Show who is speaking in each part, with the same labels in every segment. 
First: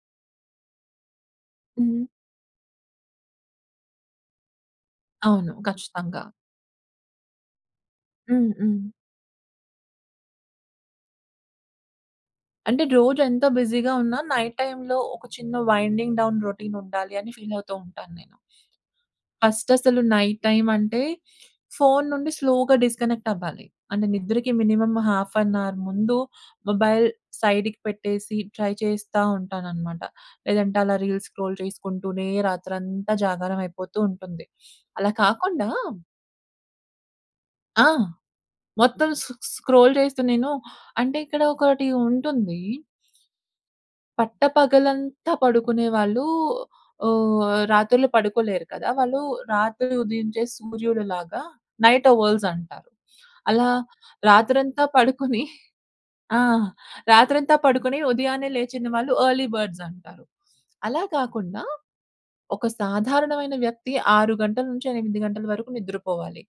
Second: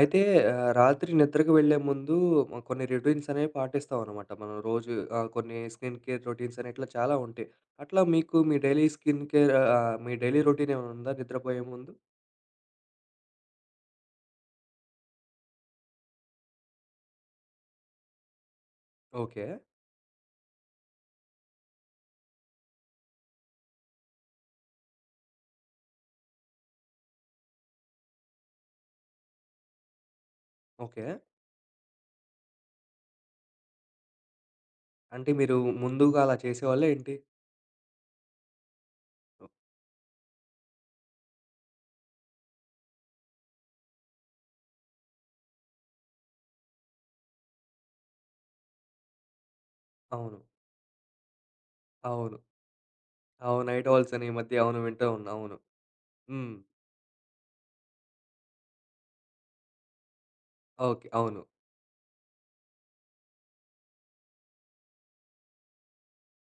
Speaker 1: అయితే, ఆహ్, రాత్రి నిద్రకు వెళ్ళే
Speaker 2: హ్మ్.
Speaker 1: ముందూ హ్మ్, కొన్ని రొటీన్సనేవి పాటిస్తావనమాట మనం రోజూ. ఆహ్,
Speaker 2: అవును.
Speaker 1: కొన్నీ స్కిన్ కేర్
Speaker 2: ఖచ్చితంగా.
Speaker 1: రొటీన్సని, ఇట్లా చాలా ఉంటాయి. అట్లా మీకు
Speaker 2: హ్మ్.
Speaker 1: మీ
Speaker 2: హ్మ్.
Speaker 1: డైలీ స్కిన్ కేర్ ఆహ్, ఆహ్, మీ డైలీ రొటీనేవన్నుందా నిద్రపోయే ముందు?
Speaker 2: అంటే, రోజు ఎంత బిజీగా ఉన్నా, నైట్ టైమ్‌లో ఒక చిన్న వైండింగ్ డౌన్ రొటీనుండాలి అని ఫీలవుతూ ఉంటాను నేను.
Speaker 1: ఓకే.
Speaker 2: ఫస్టసలు నైట్ టైమంటే, ఫోను నుండి స్లోగా డిస్‌క‌నెక్టవ్వాలి. అంటే, నిద్రకి మినిమమ్ హాఫ్ ఎన్ అవర్ ముందు మొబైల్ సైడికి పెట్టేసి, ట్రై చేస్తా ఉంటాననమాట. లేదంటే అలా
Speaker 1: ఓకే.
Speaker 2: రీల్స్ స్క్రోల్ చేసుకుంటూనే రాత్రంతా జాగారం అయిపోతూ ఉంటుంది. అలా
Speaker 1: అంటే, మీరూ
Speaker 2: కాకుండా
Speaker 1: ముందూగా అలా చేసేవాళ్ళా ఏంటి?
Speaker 2: ఆ! మొత్తం సొ సొ
Speaker 1: [unintelligible]
Speaker 2: స్క్రోల్ చేస్తు నేను అంటే, ఇక్కడ ఒకటి ఉంటుంది. పట్ట పగలంతా పడుకునే వాళ్ళూ ఆహ్, రాత్రులు పడుకోలేరు కదా! వాళ్ళు రాత్రి
Speaker 1: అవును.
Speaker 2: ఉదయించే సూర్యుడు‌లాగా నైట్
Speaker 1: అవును.
Speaker 2: ఒవల్స్ అంటారు.
Speaker 1: అవును.
Speaker 2: అలా
Speaker 1: నైట్ ఓవల్సని ఈ మధ్య అవును.
Speaker 2: రాత్రంతా
Speaker 1: వింటా ఉన్నాం.
Speaker 2: పడుకునీ
Speaker 1: అవును.
Speaker 2: ఆ!
Speaker 1: హ్మ్.
Speaker 2: రాత్రంతా పడుకొని ఉదయాన్నే లేచిన వాళ్ళు ఎర్లీ బర్డ్స్ అంటారు. అలా
Speaker 1: ఓకే. అవును.
Speaker 2: కాకుండా, ఒక సాధారణమైన వ్యక్తి 6 గంటల నుంచి 8 గంటల వరకు నిద్రపోవాలి.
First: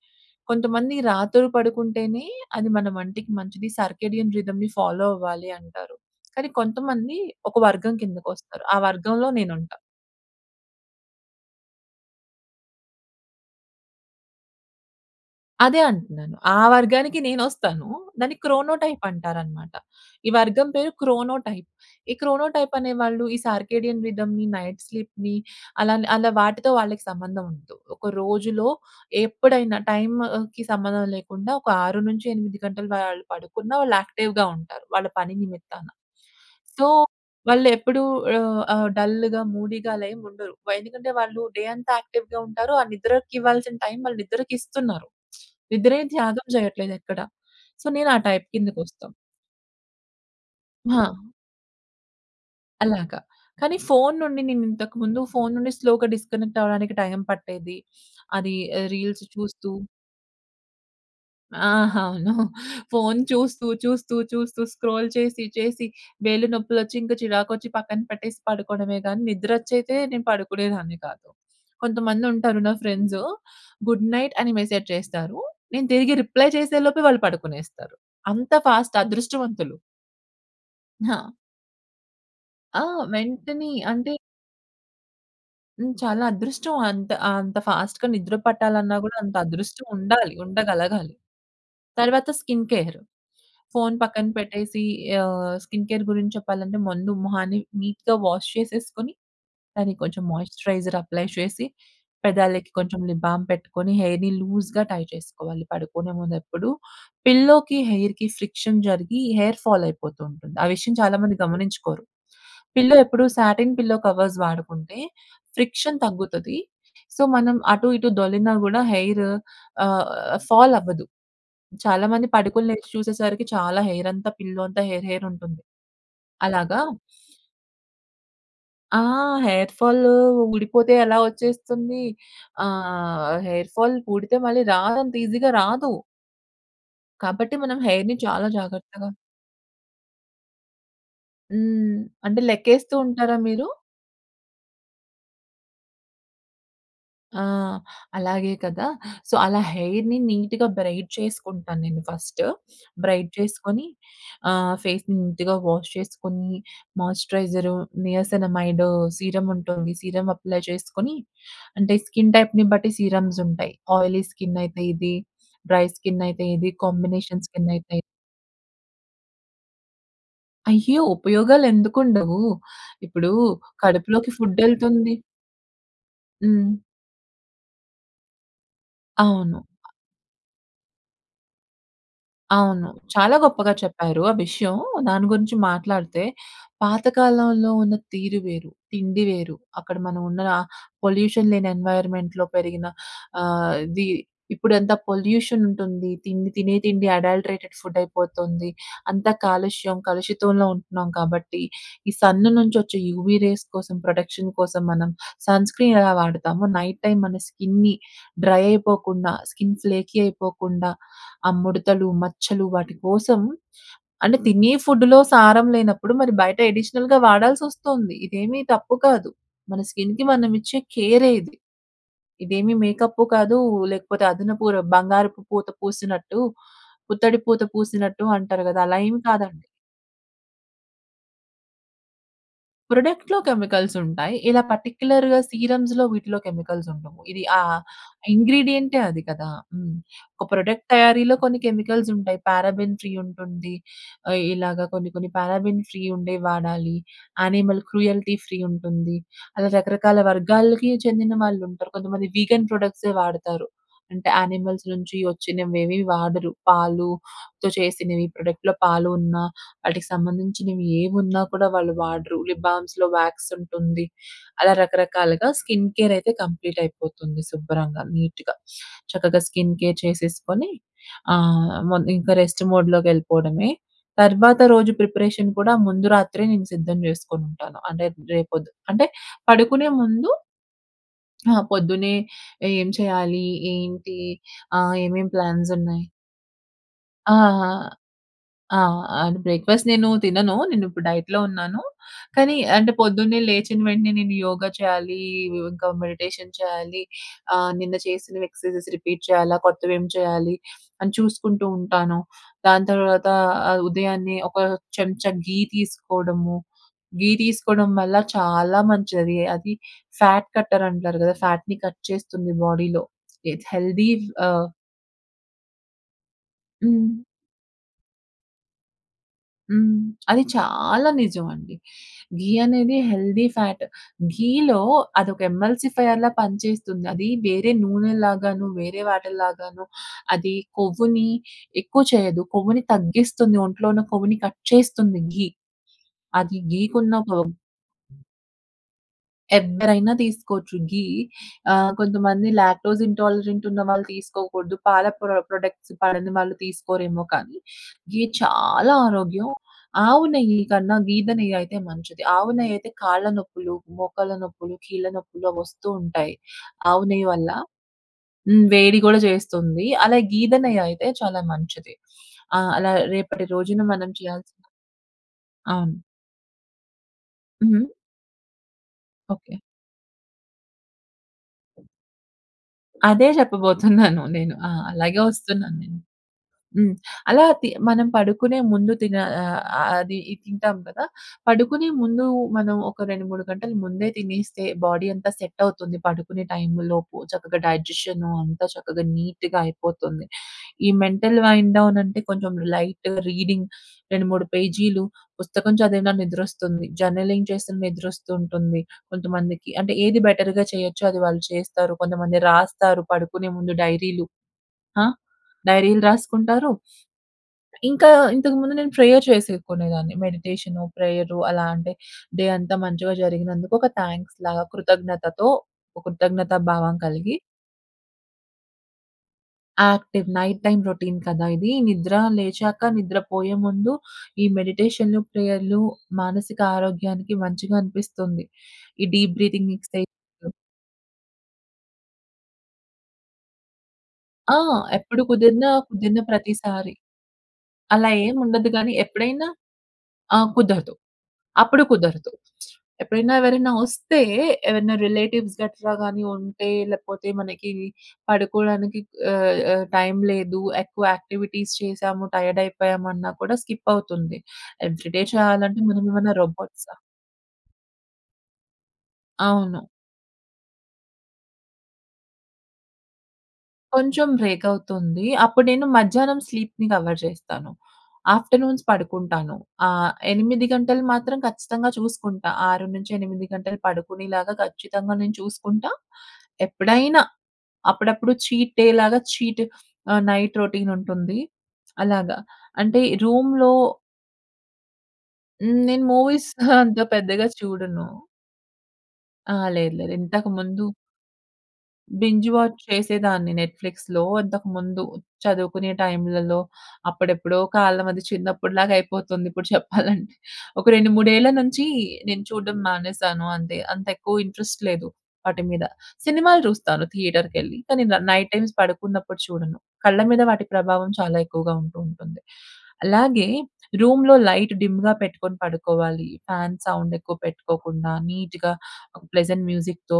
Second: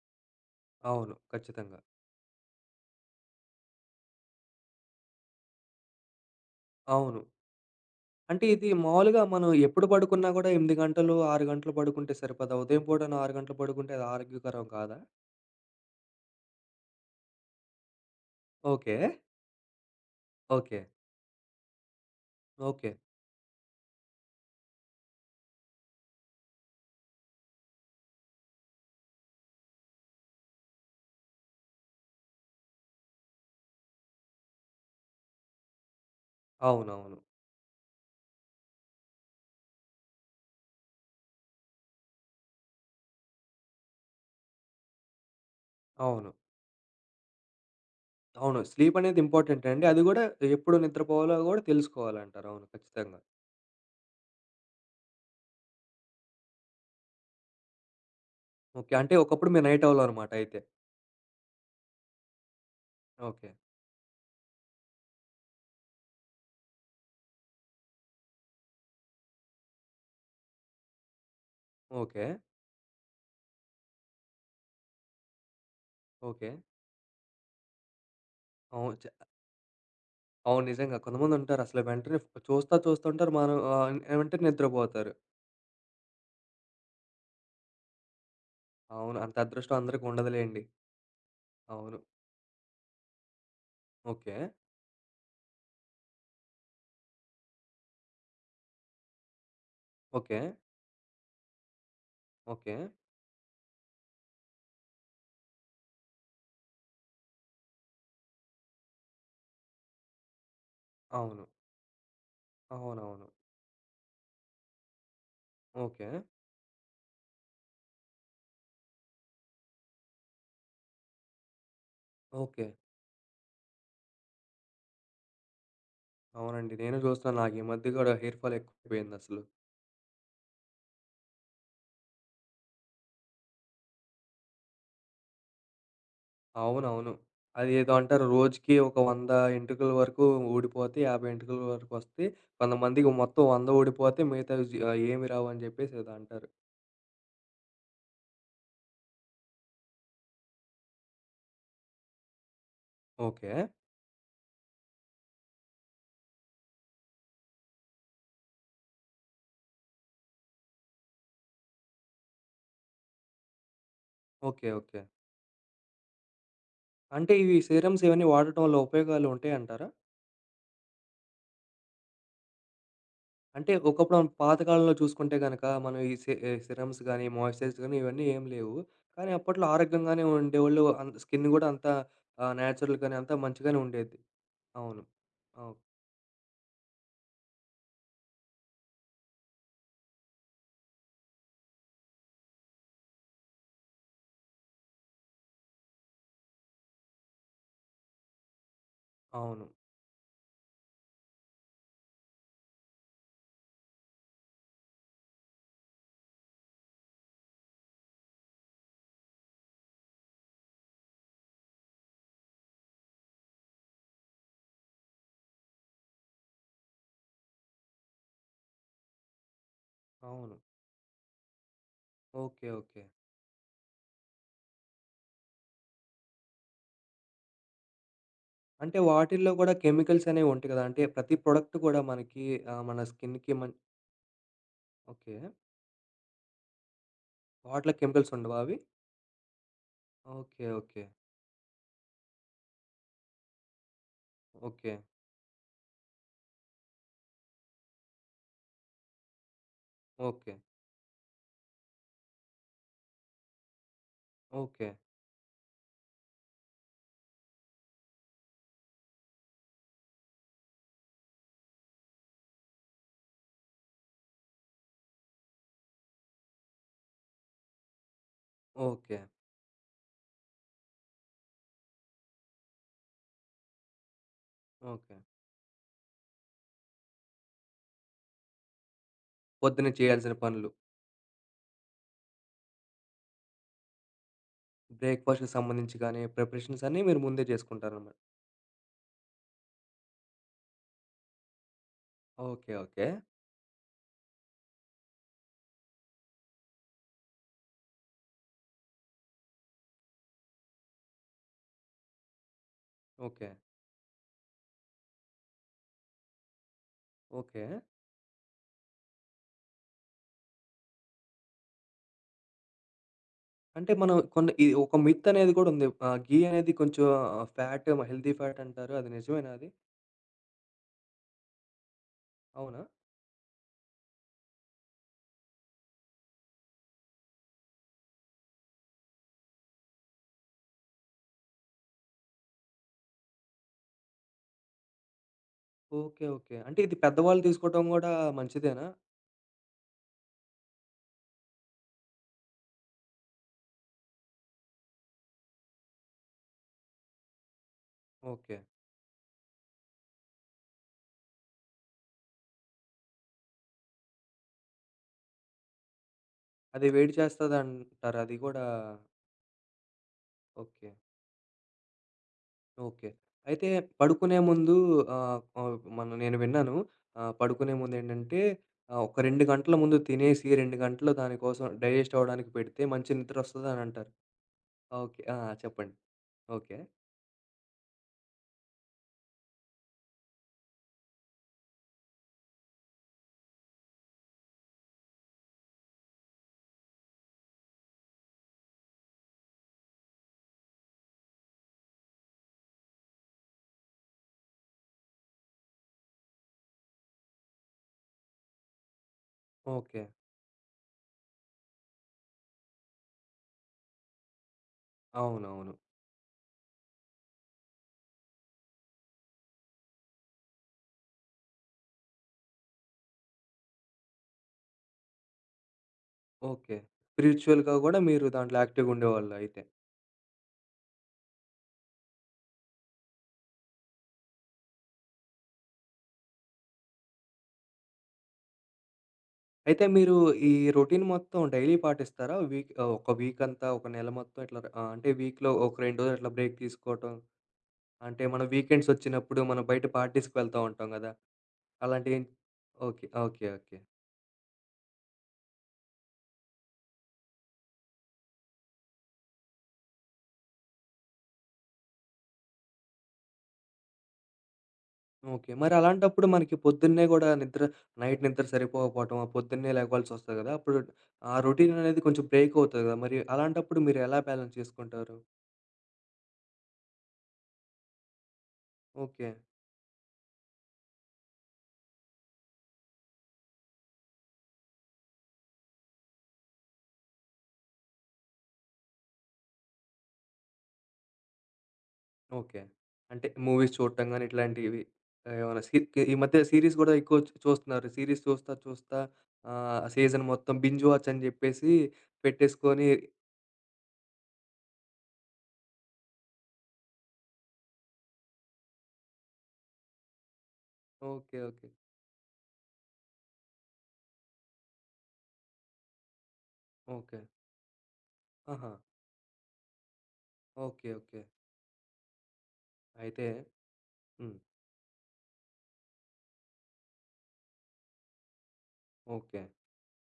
Speaker 2: కొంతమంది
Speaker 1: అవును.
Speaker 2: రాత్రి
Speaker 1: ఖచ్చితంగా.
Speaker 2: పడుకుంటేనే అది మన వంటికి మంచిది, సర్కేడియం రిదమ్‌ని ఫాలో అవ్వాలి అంటారు, కానీ కొంతమంది
Speaker 1: అవును.
Speaker 2: ఒక వర్గం
Speaker 1: అంటే,
Speaker 2: కిందకొస్తారు.
Speaker 1: ఇది
Speaker 2: ఆ
Speaker 1: మావులుగా
Speaker 2: వర్గంలో
Speaker 1: మనం
Speaker 2: నేనుంటా.
Speaker 1: ఎప్పుడు పడుకున్నా గూడా 8 గంటలు, 6 గంటలు పడుకుంటే సరిపోదా? ఉదయం పూటైన 6 గంటలు పడుకుంటే అది ఆరోగ్యకరం కాదా?
Speaker 2: అదే అంటున్నాను. ఆ వర్గానికి నేనొస్తాను. దాన్ని క్రోనోటైప్
Speaker 1: ఓకె.
Speaker 2: అంటారన్నమాట. ఈ వర్గం
Speaker 1: ఓకె.
Speaker 2: పేరు క్రోనోటైప్. ఈ క్రోనోటైప్
Speaker 1: ఓకె.
Speaker 2: అనేవాళ్ళు ఈ సార్కేడియన్ రిథమ్‌ని, నైట్ స్లీప్‌ని అలా, అలా వాటితో వాళ్ళకి సంబంధం ఉండదు. ఒక రోజులో ఎప్పుడైనా టైంకి సంబంధం లేకుండా ఒక 6-8 గంటలు వాళ్ళు పడుకున్నా వాళ్ళు యాక్టివ్‌గా ఉంటారు. వాళ్ళ పని నిమిత్తాన. సో,
Speaker 1: అవునవును.
Speaker 2: వాళ్ళు ఎప్పుడు ఆహ్, ఆహ్, డల్‌గా, మూడీగా అలా ఏం ఉండరు. వ ఎందుకంటే, వాళ్ళు డే అంతా యాక్టివ్‌గా ఉంటారు. ఆ నిద్రకి ఇవ్వాల్సిన టైమ్ వాళ్ళు నిద్రకిస్తున్నారు. నిద్రేం
Speaker 1: అవును.
Speaker 2: త్యాగం చేయట్లేదు ఎక్కడ. సో, నేనా టైప్
Speaker 1: అవును. స్లీప్
Speaker 2: కిందకొస్తాం.
Speaker 1: అనేది ఇంపార్టెంట్ అండి. అది కూడా ఎప్పుడు
Speaker 2: ఆ!
Speaker 1: నిద్రపోవాలో గూడా, తెలుసుకోవాలంటారు. అవును
Speaker 2: అలాగ.
Speaker 1: ఖచ్చితంగా.
Speaker 2: కాని, ఫోను నుండి నేను ఇంతకు ముందు ఫోను నుండి స్లో‌గా డిస్‌కనెక్ట్ అవ్వడానికి టైం పట్టేది. అది
Speaker 1: ఓకె. అంటే,
Speaker 2: రీల్స్
Speaker 1: ఒకప్పుడు మీరు
Speaker 2: చూస్తూ.
Speaker 1: నైట్ ఔలనమాట. అయితే.
Speaker 2: ఆ! అవును. Phone
Speaker 1: okay.
Speaker 2: చూస్తూ, చూస్తూ, చూస్తూ, స్క్రోల్ చేసి, చేసి వేళ్లు నొప్పులొచ్చి, ఇంకా చిరాకొచ్చి పక్కన పెట్టేసి పడుకోవడమే గానీ, నిద్ర వచ్చైతే నేను పడుకునేదాన్ని కాదు.
Speaker 1: ఓకె.
Speaker 2: కొంతమందుంటారు నా ఫ్రెండ్స్ గుడ్‌నైట్ అని మెసేజ్ చేస్తారు. నేను తిరిగి రిప్లై
Speaker 1: ఓకె.
Speaker 2: చేసేలోపే వాళ్ళు పడుకునేస్తారు. అంత
Speaker 1: అవును.
Speaker 2: ఫాస్ట్
Speaker 1: చ
Speaker 2: అదృష్టవంతులు.
Speaker 1: అవును. నిజంగా.
Speaker 2: ఆ!
Speaker 1: కొంతమందుంటారు అసలే వెంటనే ఫో చూస్తా,
Speaker 2: ఆ!
Speaker 1: చూస్తా ఉంటారు. మనం
Speaker 2: వెంటనే
Speaker 1: ఆహ్,
Speaker 2: అంటే
Speaker 1: ఏమంటే నిద్రపోతారు.
Speaker 2: హ్మ్. చాలా అదృష్టం. అంత అంత ఫాస్ట్‌గా నిద్ర పట్టాలన్నా గూడా
Speaker 1: అవును.
Speaker 2: అంత
Speaker 1: అంత అదృష్టం
Speaker 2: అదృష్టం
Speaker 1: అందరికి
Speaker 2: ఉండాలి.
Speaker 1: ఉండదులేండి.
Speaker 2: ఉండగలగాలి.
Speaker 1: అవును.
Speaker 2: తర్వాత స్కిన్ కేర్. ఫోను పక్కన
Speaker 1: ఓకే.
Speaker 2: పెట్టేసి ఆహ్, స్కిన్ కేర్ గురించి చెప్పాలంటే, ముందు మొహాన్ని నీట్‌గా వాష్ చేసేసుకొని, దాన్ని కొంచెం
Speaker 1: ఓకే.
Speaker 2: మాయిశ్చరైజర్ అప్లై చేసి, పెదాలకి
Speaker 1: ఓకే.
Speaker 2: కొంచెం లిప్ బామ్ పెట్టుకొని, హెయిర్‌ని లూజ్‌గా టై చేసుకోవాలి. పడుకునే ముందు ఎప్పుడు పిల్లోకి, హెయిర్‌‌కి ఫ్రిక్షన్ జరిగి హెయిర్ ఫాల్ అయిపోతూంటుంది. ఆ విషయం చాలా మంది
Speaker 1: అవును.
Speaker 2: గమనించుకోరు. పిల్లో ఎప్పుడు
Speaker 1: అవునవును.
Speaker 2: సాటిన్ పిల్లో కవర్స్ వాడుకుంటే, ఫ్రిక్షన్
Speaker 1: ఓకే.
Speaker 2: తగ్గుతది. సో, మనం అటు, ఇటు దొర్లిన గూడా హెయిరు ఆహ్, ఫాల్ అవ్వదు. చాలా మంది పడుకొని
Speaker 1: ఓకే.
Speaker 2: లేచి చూసేసరికి, చాలా హెయిర్ అంతా పిల్లో అంతా హెయిర్‌, హెయిర్‌ ఉంటుంది.
Speaker 1: అవునండి.
Speaker 2: అలాగా
Speaker 1: నేనూ జూస్తా, నాకి మధ్య గూడా హెయిర్ ఫాల్
Speaker 2: ఆ!
Speaker 1: ఎక్కువయిపోయిందసలు.
Speaker 2: హెయిర్ ఫాలూ ఊడిపోతే ఎలా వచ్చేస్తుంది? ఆహ్, హెయిర్ ఫాల్ వూడితే మళ్ళీ రాదంత ఈజీగా రాదు.
Speaker 1: అవునవును.
Speaker 2: కాబట్టి మనం
Speaker 1: అదేదో
Speaker 2: హెయిర్‌ని
Speaker 1: అంటారు.
Speaker 2: చాలా
Speaker 1: రోజుకి ఒక
Speaker 2: జాగ్రత్తగా
Speaker 1: 100 ఎంటుకల వరకు ఊడిపోతే, 50 ఎంటుకల వరకు
Speaker 2: హ్మ్.
Speaker 1: వస్తే,
Speaker 2: అంటే
Speaker 1: కొంతమందికి
Speaker 2: లెక్కేస్తూంటారా
Speaker 1: మొత్తం
Speaker 2: మీరు?
Speaker 1: 100 ఓడిపోతే మిగతావి జి ఏమీ రావు అని జెప్పేసి ఏదో అంటారు.
Speaker 2: ఆ! అలాగే కదా! సో, అలా హెయిర్‌ని నీట్‌గా బ్రైడ్ చేసుకుంటాను నేను ఫస్టు. Braid
Speaker 1: okay.
Speaker 2: చేసుకొని, ఆహ్, ఫేస్‌‌ని నీట్‌గా వాష్ చేసుకొనీ, మాయిశ్చరైజరు, నియాసినామైడు సీరముంటుంది, సీరమ్ అప్లై చేసుకొని, అంటే, స్కిన్ టైప్‌ని బట్టి సీరమ్సుంటాయి. Oily
Speaker 1: okay.
Speaker 2: స్కిన్నయితే
Speaker 1: ఓకే.
Speaker 2: ఇది, డ్రై స్కిన్నయితే ఇది,
Speaker 1: అంటే,
Speaker 2: కాంబినేషన్
Speaker 1: ఇవి
Speaker 2: స్కిన్నయితే
Speaker 1: సీరమ్స్ ఇవన్నీ వాడటం వల్ల ఉపయోగాలుంటయి అంటారా?
Speaker 2: అయ్యో! ఉపయోగాలెందుకుండవు? ఇప్పుడూ
Speaker 1: అంటే, ఒకప్పుడాను
Speaker 2: కడుపులోకి
Speaker 1: పాతకాలంలో
Speaker 2: ఫుడ్డెళ్తుంది
Speaker 1: చూసుకుంటే గనక, మనం ఈ సి ఆహ్,
Speaker 2: హ్మ్.
Speaker 1: సిరమ్స్ గానీ, మాయిశ్చరైజ్ గానీ, ఇవన్నీ ఏమి లేవు, కానీ
Speaker 2: అవును.
Speaker 1: అప్పట్లో
Speaker 2: అ!
Speaker 1: ఆరోగ్యంగానే ఉండేవోళ్ళు, అంత స్కిన్ను గూడా అంతా ఆహ్,
Speaker 2: అవును.
Speaker 1: న్యాచురల్‍గానే అంతా
Speaker 2: చాలా గొప్పగా
Speaker 1: మంచిగానే ఉండేది.
Speaker 2: చెప్పారు ఆ విషయం.
Speaker 1: అవును.
Speaker 2: దాని గురించి
Speaker 1: అవును.
Speaker 2: మాట్లాడితే, పాతకాలంలో ఉన్న తీరు వేరు, తిండి వేరు, అక్కడ మనవున్న పొల్యూషన్ లేని ఎన్వైర్‌మెంట్‌లో పెరిగిన ఆహ్, అది ఇప్పుడెంత పొల్యూషనుంటుంది. తిండి తినే తిండి అడల్టరేటెడ్ ఫుడ్డయిపోతుంది. అంతా
Speaker 1: అవును.
Speaker 2: కాలుష్యం, కలుషితంలో ఉంటున్నాం కాబట్టి, ఈ సన్ను నుంచొచ్చే యూవీ రేస్ కోసం, ప్రొటెక్షన్ కోసం, మనం సన్ స్క్రీనెలా వాడతామో నైట్ టైమ్ మన స్కిన్‌ని డ్రై అయిపోకుండా, స్కిన్ ఫ్లేకీ అయిపోకుండా, ఆ ముడతలు, మచ్చలు, వాటి కోసం అంటే, తినే ఫుడ్డులో సారం లేనప్పుడు, మరి బయట ఎడిషనల్‌గా వాడాల్సొస్తొంది. ఇదేమీ తప్పు కాదు. మన స్కిన్‍కి
Speaker 1: అవును.
Speaker 2: మనమిచ్చే కేరే ఇది.
Speaker 1: ఓకే.
Speaker 2: ఇదేమి
Speaker 1: ఓకే.
Speaker 2: మేకప్పు కాదు, లేకపోతే అదనపు ర బంగారపు పూత పూసినట్టు, పుత్తడి పూత పూసినట్టు అంటారు గదా! అలా
Speaker 1: అంటే,
Speaker 2: ఏం
Speaker 1: వాటిల్లో
Speaker 2: కాదండి.
Speaker 1: గూడా కెమికల్సనేవి ఉంటాయి గదా! అంటే, ప్రతి ప్రొడక్ట్ గూడా మనకీ ఆహ్, మన
Speaker 2: ప్రొడక్ట్‌లో
Speaker 1: స్కిన్‌కి, మన్
Speaker 2: కెమికల్సుంటాయి. ఇలా
Speaker 1: ఓకే.
Speaker 2: పార్టిక్యులర్‌గా సీరమ్స్‌లో, వీటిలో కెమికల్సుండవు. ఇది ఆహ్,
Speaker 1: వాటిలో కెమికల్సుండవా అవి?
Speaker 2: ఇంగ్రీడియెంటే అది కదా! హ్మ్. ఒక
Speaker 1: ఓకే.
Speaker 2: Product
Speaker 1: okay.
Speaker 2: తయారీలో కొన్ని కెమికల్సుంటాయి. పారాబెన్ ఫ్రీ ఉంటుంది, ఆహ్, ఇలాగ
Speaker 1: ఓకే.
Speaker 2: కొన్ని కొన్ని పారాబెన్ ఫ్రీ ఉండేవి వాడాలి. యానిమల్ క్రూయల్టీ ఫ్రీ ఉంటుంది. అలా రకరకాల
Speaker 1: ఓకే.
Speaker 2: వర్గాలకి చెందిన వాళ్ళుంటరు. కొంతమంది వీగన్ ప్రొడక్ట్సే వాడతారు. అంటే, యానిమల్స్
Speaker 1: ఓకే.
Speaker 2: నుంచి ఒచ్చినవేవీ వాడరు. పాలుతో చేసినివి, ప్రొడక్ట్‌లో పాలు ఉన్నా, వాటికి సంబంధించినివి ఏమున్నా కూడా వాళ్ళు వాడరు. లిప్ బామ్స్‌లో వ్యాక్సుంటుంది. అలా రకరకాలుగా స్కిన్ కేరయితే కంప్లీటయిపోతుంది శుభ్రంగా, నీట్‌గా.
Speaker 1: ఓకే.
Speaker 2: చక్కగా స్కిన్ కేర్ చేసేసుకొని, ఆహ్, మొన్ ఇంక రెస్ట్ మోడ్‌లోకెళ్ళిపోడమే. తర్వాత రోజు
Speaker 1: ఓకే.
Speaker 2: ప్రిపరేషన్ కూడా ముందు రాత్రే నేను సిద్ధం జేసుకొనుంటాను. అనేత్ రేపొద్ అంటే పడుకునే
Speaker 1: పొద్దున్నే
Speaker 2: ముందు
Speaker 1: చెయ్యాల్సిన పనులు.
Speaker 2: ఆహ్, పొద్దునే ఏం చెయాలి, ఏంటి, ఆహ్, ఏమేం
Speaker 1: బ్రేక్‌ఫా‌స్ట్‌కి సంబంధించి
Speaker 2: ప్లాన్సున్నాయి.
Speaker 1: గానీ, ప్రిపరేషన్సన్నీ మీరు
Speaker 2: ఆ!
Speaker 1: ముందే
Speaker 2: ఆ!
Speaker 1: చేసుకుంటారనమాట?
Speaker 2: ఆ! అంటే, బ్రేక్‌ఫా‌స్ట్ నేనూ తినను. నేనిప్పుడు డైట్‌లో ఉన్నాను, కానీ
Speaker 1: ఓకే.
Speaker 2: అంటే,
Speaker 1: ఓకే.
Speaker 2: పొద్దున్నే లేచిన వెంటనే నేను యోగా చెయ్యాలీ వ్ ఇంకా మెడిటేషన్ చెయ్యాలి. ఆహ్, నిన్న చేసినవి ఎక్సర్‌సైజెస్ రిపీట్ చెయ్యాలా? కొత్తవేమి చెయ్యాలి? అని చూసుకుంటూ ఉంటాను. దాని తర్వాత
Speaker 1: ఓకే.
Speaker 2: ఆహ్, ఉదయాన్నే ఒక చెంచా ఘీ తీసుకోడము. ఘీ
Speaker 1: ఓకే.
Speaker 2: తీసుకోడం వల్ల చాలా మంచది. అది ఫ్యాట్ కట్టరంటారు గదా! ఫ్యాట్‍ని కట్ చేస్తుంది బాడీలో, విత్
Speaker 1: అంటే,
Speaker 2: హెల్తీ
Speaker 1: మనం
Speaker 2: వ్
Speaker 1: కొన్ని ఈ
Speaker 2: ఆహ్
Speaker 1: ఒక మిత్ అనేది కూడుంది. ఆహ్, ఘీ అనేది కొంచుం
Speaker 2: హ్మ్.
Speaker 1: ఆహ్, ఫ్యాటే మ హెల్దీ ఫ్యాట్టంటారు. అది నిజమేనా అది?
Speaker 2: హ్మ్. అది చాలా నిజమండి. ఘీ
Speaker 1: అవునా?
Speaker 2: అనేది హెల్దీ ఫ్యాట్. ఘీలో అదొక ఎమ్మెల్సిఫైర్‌లా పనిచేస్తుంది. అది వేరే నూనెల్లాగాను, వేరే వాటిల్లాగాను, అది కొవ్వుని ఎక్కువ చెయ్యదు, కొవ్వుని తగ్గిస్తుంది. ఒంట్లో ఉన్న కొవ్వుని కట్ చేస్తుంది ఘీ.
Speaker 1: ఓకే. ఓకే.
Speaker 2: అది
Speaker 1: అంటే, ఇది
Speaker 2: ఘీకున్న
Speaker 1: పెద్దవాళ్ళు
Speaker 2: పవర్.
Speaker 1: తీసుకోటం గూడా మంచిదేనా?
Speaker 2: ఎవ్వరైనా తీసుకోవచ్చు ఘీ ఆహ్, కొంతమంది లాక్టోస్ ఇంటాలరెంట్ ఉన్న వాళ్ళు తీసుకోకూడదు. పాల ప్రొ ప్రొడక్ట్స్ పడని వాళ్ళు తీసుకోరేమో కానీ, ఘీ
Speaker 1: ఓకె.
Speaker 2: చాలా ఆరోగ్యం. ఆవు నెయ్యి కన్నా గేద నెయ్యి అయితే మంచిది. ఆవు నెయ్యి అయితే కాళ్ళ నొప్పులు, మోకాళ్ళ నొప్పులు, కీళ్ళ నొప్పులు అవొస్తూ ఉంటాయి.
Speaker 1: అది
Speaker 2: ఆవు
Speaker 1: వేడి
Speaker 2: నెయ్యి వల్ల.
Speaker 1: చేస్తది అంటారు అది కూడా
Speaker 2: హ్మ్. వేడి గూడా చేస్తుంది. అలా గేద నెయ్యి
Speaker 1: ఓకె.
Speaker 2: అయితే, చాలా మంచిది. ఆహ్, అలా
Speaker 1: ఓకె.
Speaker 2: రేపటి
Speaker 1: అయితే
Speaker 2: రోజున మనం
Speaker 1: పడుకునే
Speaker 2: చేయాల్సిన
Speaker 1: ముందూ ఆహ్, ప
Speaker 2: అవును.
Speaker 1: మొన్న నేను విన్నాను ఆహ్, పడుకునే
Speaker 2: హ్మ్.
Speaker 1: ముండేంటంటే, ఆహ్, ఒక 2
Speaker 2: ఓకె.
Speaker 1: గంటల ముందు తినేసి 2 గంటలు దానికోసం డైజెస్ట్ అవ్వడానికి పెడితే మంచి
Speaker 2: అదే
Speaker 1: నిద్రొస్తదనంటారు.
Speaker 2: చెప్పబోతున్నాను నేను. ఆ!
Speaker 1: ఓకె.
Speaker 2: అలాగే
Speaker 1: ఆ!
Speaker 2: వస్తున్నాను
Speaker 1: చెప్పండి.
Speaker 2: నేను.
Speaker 1: ఓకె.
Speaker 2: హ్మ్. అలా తి మనం పడుకునే ముందు తిన ఆహ్, అ అది తింటాం కదా! పడుకునే ముందు మనం ఒక 2, 3 గంటలు ముందే తినేస్తే బాడీ అంతా సెటవుతుంది, పడుకునే టైం లోపు చక్కగా డైజెషనూ అంతా చక్కగా నీట్‌గా అయిపోతుంది. ఈ మెంటల్ వైన్ డౌనంటే కొంచెం లైట్ రీడింగ్ 2, 3 పేజీలు పుస్తకం చదివినా నిద్రొస్తుంది, జర్నలింగ్ చేస్తే నిద్రొస్తు ఉంటుంది కొంతమందికి. అంటే
Speaker 1: ఓకె.
Speaker 2: ఏది బెటర్‌గా చేయొచ్చు అది వాళ్ళు చేస్తారు. కొంతమంది రాస్తారు పడుకునే ముందు డైరీలు. ఆ
Speaker 1: అవునవును.
Speaker 2: డైరీలు రాసుకుంటారు ఇంకా ఇంతకుముందు నేను ప్రేయర్ చేసేకునేదాన్ని. మెడిటేషను ప్రేయరు అలా అంటే, డే అంతా మంచిగా జరిగినందుకు ఒక థాంక్స్‌ లాగా కృతజ్ఞతతో ఓ కృతజ్ఞత
Speaker 1: ఓకె.
Speaker 2: భావం కలిగి
Speaker 1: స్పిరిచువల్‌గా గూడా మీరు దాంట్లో యాక్టివ్‌‌గుండేవాళ్ళయితే.
Speaker 2: యాక్టివ్ నైట్ టైమ్ రొటీన్ కదా! ఇది నిద్ర లేచాక నిద్ర పోయే ముందు ఈ మెడిటేషను ప్రేయరులు మానసిక ఆరోగ్యానికి మంచిగా అనిపిస్తుంది. ఈ డీప్ బ్రీథింగ్
Speaker 1: అయితే, మీరు ఈ
Speaker 2: ఎక్సర్సైజులు
Speaker 1: రొటీన్ మొత్తం డైలీ పాటిస్తారా? వీక్ ఆహ్, ఒక వీక్ అంతా ఒక నెల మొత్తం
Speaker 2: ఆ!
Speaker 1: ఇట్లా ఆహ్, అంటే
Speaker 2: ఎప్పుడు
Speaker 1: వీక్‍లో
Speaker 2: కుదిరినా
Speaker 1: ఒక 2 రోజులు
Speaker 2: కుదిరిన
Speaker 1: అట్లా బ్రేక్
Speaker 2: ప్రతిసారి.
Speaker 1: తీసుకోటం,
Speaker 2: అలా
Speaker 1: అంటే
Speaker 2: ఏం
Speaker 1: మనం
Speaker 2: ఉండదు గానీ
Speaker 1: వీకెండ్సొచ్చినప్పుడు
Speaker 2: ఎప్పుడైనా
Speaker 1: మనం బయట పార్టీస్‌కి
Speaker 2: ఆ
Speaker 1: వెళ్తా ఉంటాం
Speaker 2: కుదరదు.
Speaker 1: గదా!
Speaker 2: అప్పుడు
Speaker 1: అలాంటివి
Speaker 2: కుదరదు.
Speaker 1: ఎంటి ఓకె.
Speaker 2: ఎప్పుడైనా
Speaker 1: ఓకె,
Speaker 2: ఎవరైనా
Speaker 1: ఓకె.
Speaker 2: వస్తే ఎవరైనా రిలేటివ్స్ గట్రా గాని ఉంటే లేకపోతే మనకీ పడుకోవడానికి ఆహ్, ఆహ్, టైం లేదు ఎక్కువ యాక్టివిటీస్ చేసాము టైయర్దయిపోయామన్నా కూడా స్కిపవుతుంది. Every day
Speaker 1: okay. మరి
Speaker 2: చేయాలంటే
Speaker 1: అలాంటప్పుడు
Speaker 2: మనమేమైనా
Speaker 1: మనకి
Speaker 2: రోబోట్సా?
Speaker 1: పొద్దున్నే గూడా నిద్ర నైట్ నిద్ర సరిపోకపోవటమో, పొద్దున్నే
Speaker 2: అవును.
Speaker 1: లేగవాల్సొస్తది గదా! అప్పుడు ఆ రొటీననేది కొంచెం బ్రేకవుతది గదా! మరి అలాంటప్పుడు మీరు ఎలా
Speaker 2: కొంచెం
Speaker 1: బాలన్స్ చేసుకుంటారు?
Speaker 2: బ్రేకవుతుందీ. అప్పుడు నేను మధ్యాహ్నం స్లీప్‌ని కవర్ జేస్తాను. Afternoons
Speaker 1: okay.
Speaker 2: పడుకుంటాను. ఆహ్, 8 గంటలు మాత్రం ఖచ్చితంగా చూసుకుంటా. 6-8 గంటలు పడుకునేలాగా ఖచ్చితంగా నేను చూసుకుంటా. ఎప్పుడైనా అప్పుడప్పుడు చీట్ డే లాగా చీటు ఆహ్, నైట్ రొటీన్ ఉంటుంది అలాగా.
Speaker 1: ఓకె.
Speaker 2: అంటే
Speaker 1: అంటే
Speaker 2: రూమ్‌లో
Speaker 1: మూవీస్ చూడటం గాని ఇట్లాంటివి ఏమైనా
Speaker 2: హ్మ్.
Speaker 1: స్కిప్‌కి
Speaker 2: నేను
Speaker 1: ఈ మధ్య
Speaker 2: మూవీస్
Speaker 1: సీరీస్ కూడా
Speaker 2: అంత
Speaker 1: ఎక్కువ చు
Speaker 2: పెద్దగా
Speaker 1: చూస్తున్నారు
Speaker 2: చూడను.
Speaker 1: సీరీస్ చూస్తా, చూస్తా
Speaker 2: ఆ!
Speaker 1: ఆహ్,
Speaker 2: లేదు, లేదు
Speaker 1: సీజన్
Speaker 2: ఇంతక
Speaker 1: మొత్తం
Speaker 2: ముందు
Speaker 1: బింజ్ వాచ్చని జెప్పేసి
Speaker 2: బింజ్ వాచ్
Speaker 1: పెట్టేసుకొని
Speaker 2: చేసేదాన్ని నెట్‌ఫ్లిక్స్‌లో ఇంతకుముందు, చదువుకునే టైంలలో. అప్పుడెప్పుడో కాలం అది చిన్నప్పటిలాగా అయిపోతుంది ఇప్పుడు చెప్పాలంటే. ఒక రెండు
Speaker 1: ఓకె,
Speaker 2: మూడేళ్ల
Speaker 1: ఓకె.
Speaker 2: నుంచి నేను చూడడం మానేసాను అంతే. అంతెక్కువ ఇంట్రెస్ట్ లేదు వాటి మీద. సినిమాలు చూస్తాను
Speaker 1: ఓకె.
Speaker 2: థియేటర్‌కెళ్లి. కానీ నా నైట్
Speaker 1: ఆహా!
Speaker 2: టైమ్స్ పడుకున్నప్పుడు చూడను. కళ్ళ మీద వాటి
Speaker 1: ఓకె,
Speaker 2: ప్రభావం
Speaker 1: ఓకె.
Speaker 2: చాలా ఎక్కువగా ఉంటూ ఉంటుంది.
Speaker 1: అయితే
Speaker 2: అలాగే
Speaker 1: హ్మ్.
Speaker 2: రూమ్‌లో లైట్ డిమ్‌గా పెట్టుకొని పడుకోవాలి, ఫ్యాన్ సౌండ్ ఎక్కువ పెట్టుకోకుండా నీట్‌గా ఒక
Speaker 1: ఓకె.
Speaker 2: ప్లెజెంట్ మ్యూజిక్‌తో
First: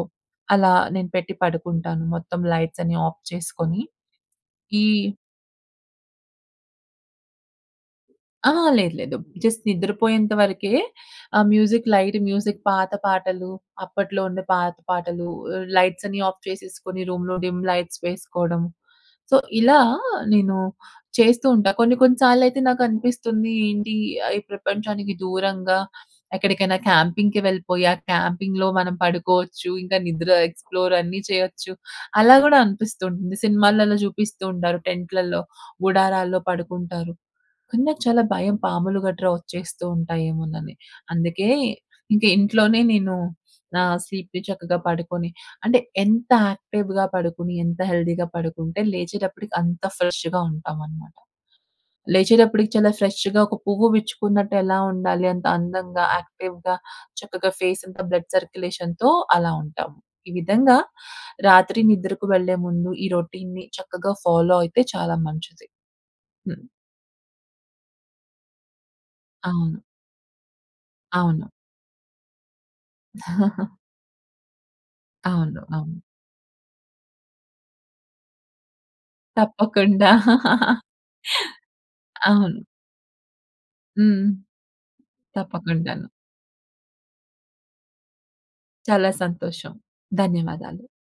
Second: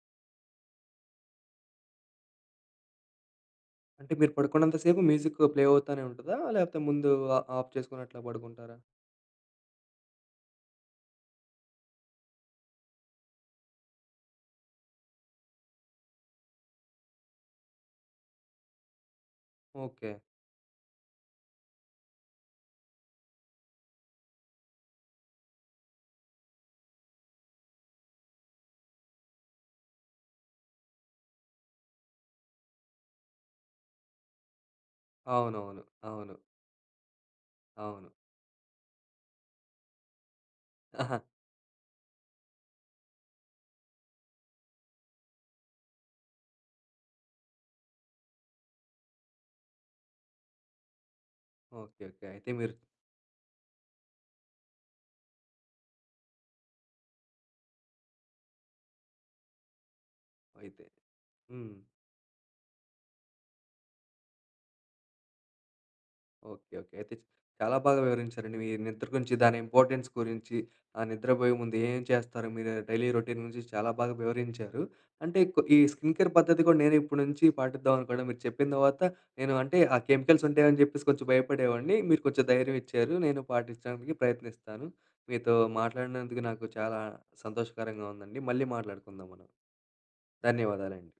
Speaker 2: అలా నేను పెట్టి పడుకుంటాను. మొత్తం లైట్సన్ని ఆఫ్ చేసుకొని.
Speaker 1: అంటే, మీరు పడుకున్నంత
Speaker 2: ఈ
Speaker 1: సేపు మ్యూజిక్కు ప్లే అవుతానే ఉంటదా? లేకపోతే ముందు ఆ ఆఫ్ చేసుకొని అట్లా
Speaker 2: ఆ
Speaker 1: పడుకుంటారా?
Speaker 2: లేదు లేదు. జస్ట్ నిద్రపోయేంతవరకే ఆ మ్యూజిక్ లైట్ మ్యూజిక్ పాత పాటలు, అప్పట్లో ఉండే పాత పాటలు అహ్, లైట్సన్ని ఆఫ్ చేసేసుకొని రూమ్‌లో డిమ్ లైట్స్ వేసుకోవడం. సో, ఇలా,
Speaker 1: ఓకె.
Speaker 2: నేను చేస్తూ ఉంటా. కొన్ని కొన్ని సార్లయితే నాకనిపిస్తుంది ఏంటి ఈ ప్రపంచానికి దూరంగా ఎక్కడికైనా క్యాంపింగ్‌కి వెళ్ళిపోయి ఆ క్యాంపింగ్‌లో మనం పడుకోవచ్చు. ఇంకా నిద్ర ఎక్స్‌ప్లోర్ అన్నీ చేయొచ్చు. అలా కూడా అనిపిస్తూ ఉంటుంది. సినిమాలలో చూపిస్తూ ఉంటారు టెంట్‌లలో,
Speaker 1: అవునవును. అవును.
Speaker 2: గుడారాల్లో పడుకుంటారు. కానీ నాకు
Speaker 1: అవును.
Speaker 2: చాలా భయం పాములు గట్రా వచ్చేస్తూ ఉంటాయేమోనని.
Speaker 1: ఆహా!
Speaker 2: అందుకే ఇంక ఇంట్లోనే నేను, నా స్లీప్‌ని చక్కగా పడుకొని అంటే ఎంత యాక్టివ్‌గా పడుకొని ఎంత హెల్తీగా పడుకుంటే లేచేటప్పటికి అంత ఫ్రెష్‌గా ఉంటామనమాట.
Speaker 1: ఓకె. ఓకె. అయితే
Speaker 2: లేచేటప్పటికి
Speaker 1: మీరు
Speaker 2: చాలా ఫ్రెష్‌గా ఒక పువ్వు విచ్చుకున్నట్టు ఎలా ఉండాలి అంత అందంగా, యాక్టివ్‌గా చక్కగా ఫేసంతా బ్లడ్ సర్క్యులేషన్‌తో అలా ఉంటాం. ఈ విధంగా
Speaker 1: అయితే హ్మ్.
Speaker 2: రాత్రి నిద్రకు వెళ్ళే ముందు ఈ రొటీన్‌ని చక్కగా ఫాలో అయితే చాలా మంచిది. హ్మ్.
Speaker 1: ఓకె. ఓకె. అయితే చా చాలా బాగా వివరించారండి మీ నిద్ర గురించి దాని
Speaker 2: అవును.
Speaker 1: ఇంపార్టెన్స్ గురించి, ఆ
Speaker 2: అవును.
Speaker 1: నిద్రబోయే ముందు ఏం ఏం చేస్తారు మీరు డైలీ రోటీన్ గురించి చాలా బాగా వివరించారు. అంటే
Speaker 2: అవును,
Speaker 1: కొ ఈ
Speaker 2: అవును.
Speaker 1: స్కిన్ కేర్ పద్ధతి కూడా నేను ఇప్పటి నుంచి పాటిద్దాం అనుకుంటున్న, మీరు చెప్పిన తర్వాత నేను అంటే ఆ
Speaker 2: తప్పకుండా.
Speaker 1: కెమికల్స్ ఉంటాయని చెప్పేసి కొంచెం భయపడేవాడిని, మీరు కొంచెం
Speaker 2: అవును.
Speaker 1: ధైర్యం ఇచ్చారు. నేను పాటించడానికి
Speaker 2: హ్మ్.
Speaker 1: ప్రయత్నిస్తాను. మీతో
Speaker 2: తప్పకుండాను.
Speaker 1: మాట్లాడినందుకు నాకు చాలా సంతోషకరంగా ఉందండి. మళ్ళీ
Speaker 2: చాలా
Speaker 1: మాట్లాడుకుందాం మనం.
Speaker 2: సంతోషం. ధన్యవాదాలు.
Speaker 1: ధన్యవాదాలండి.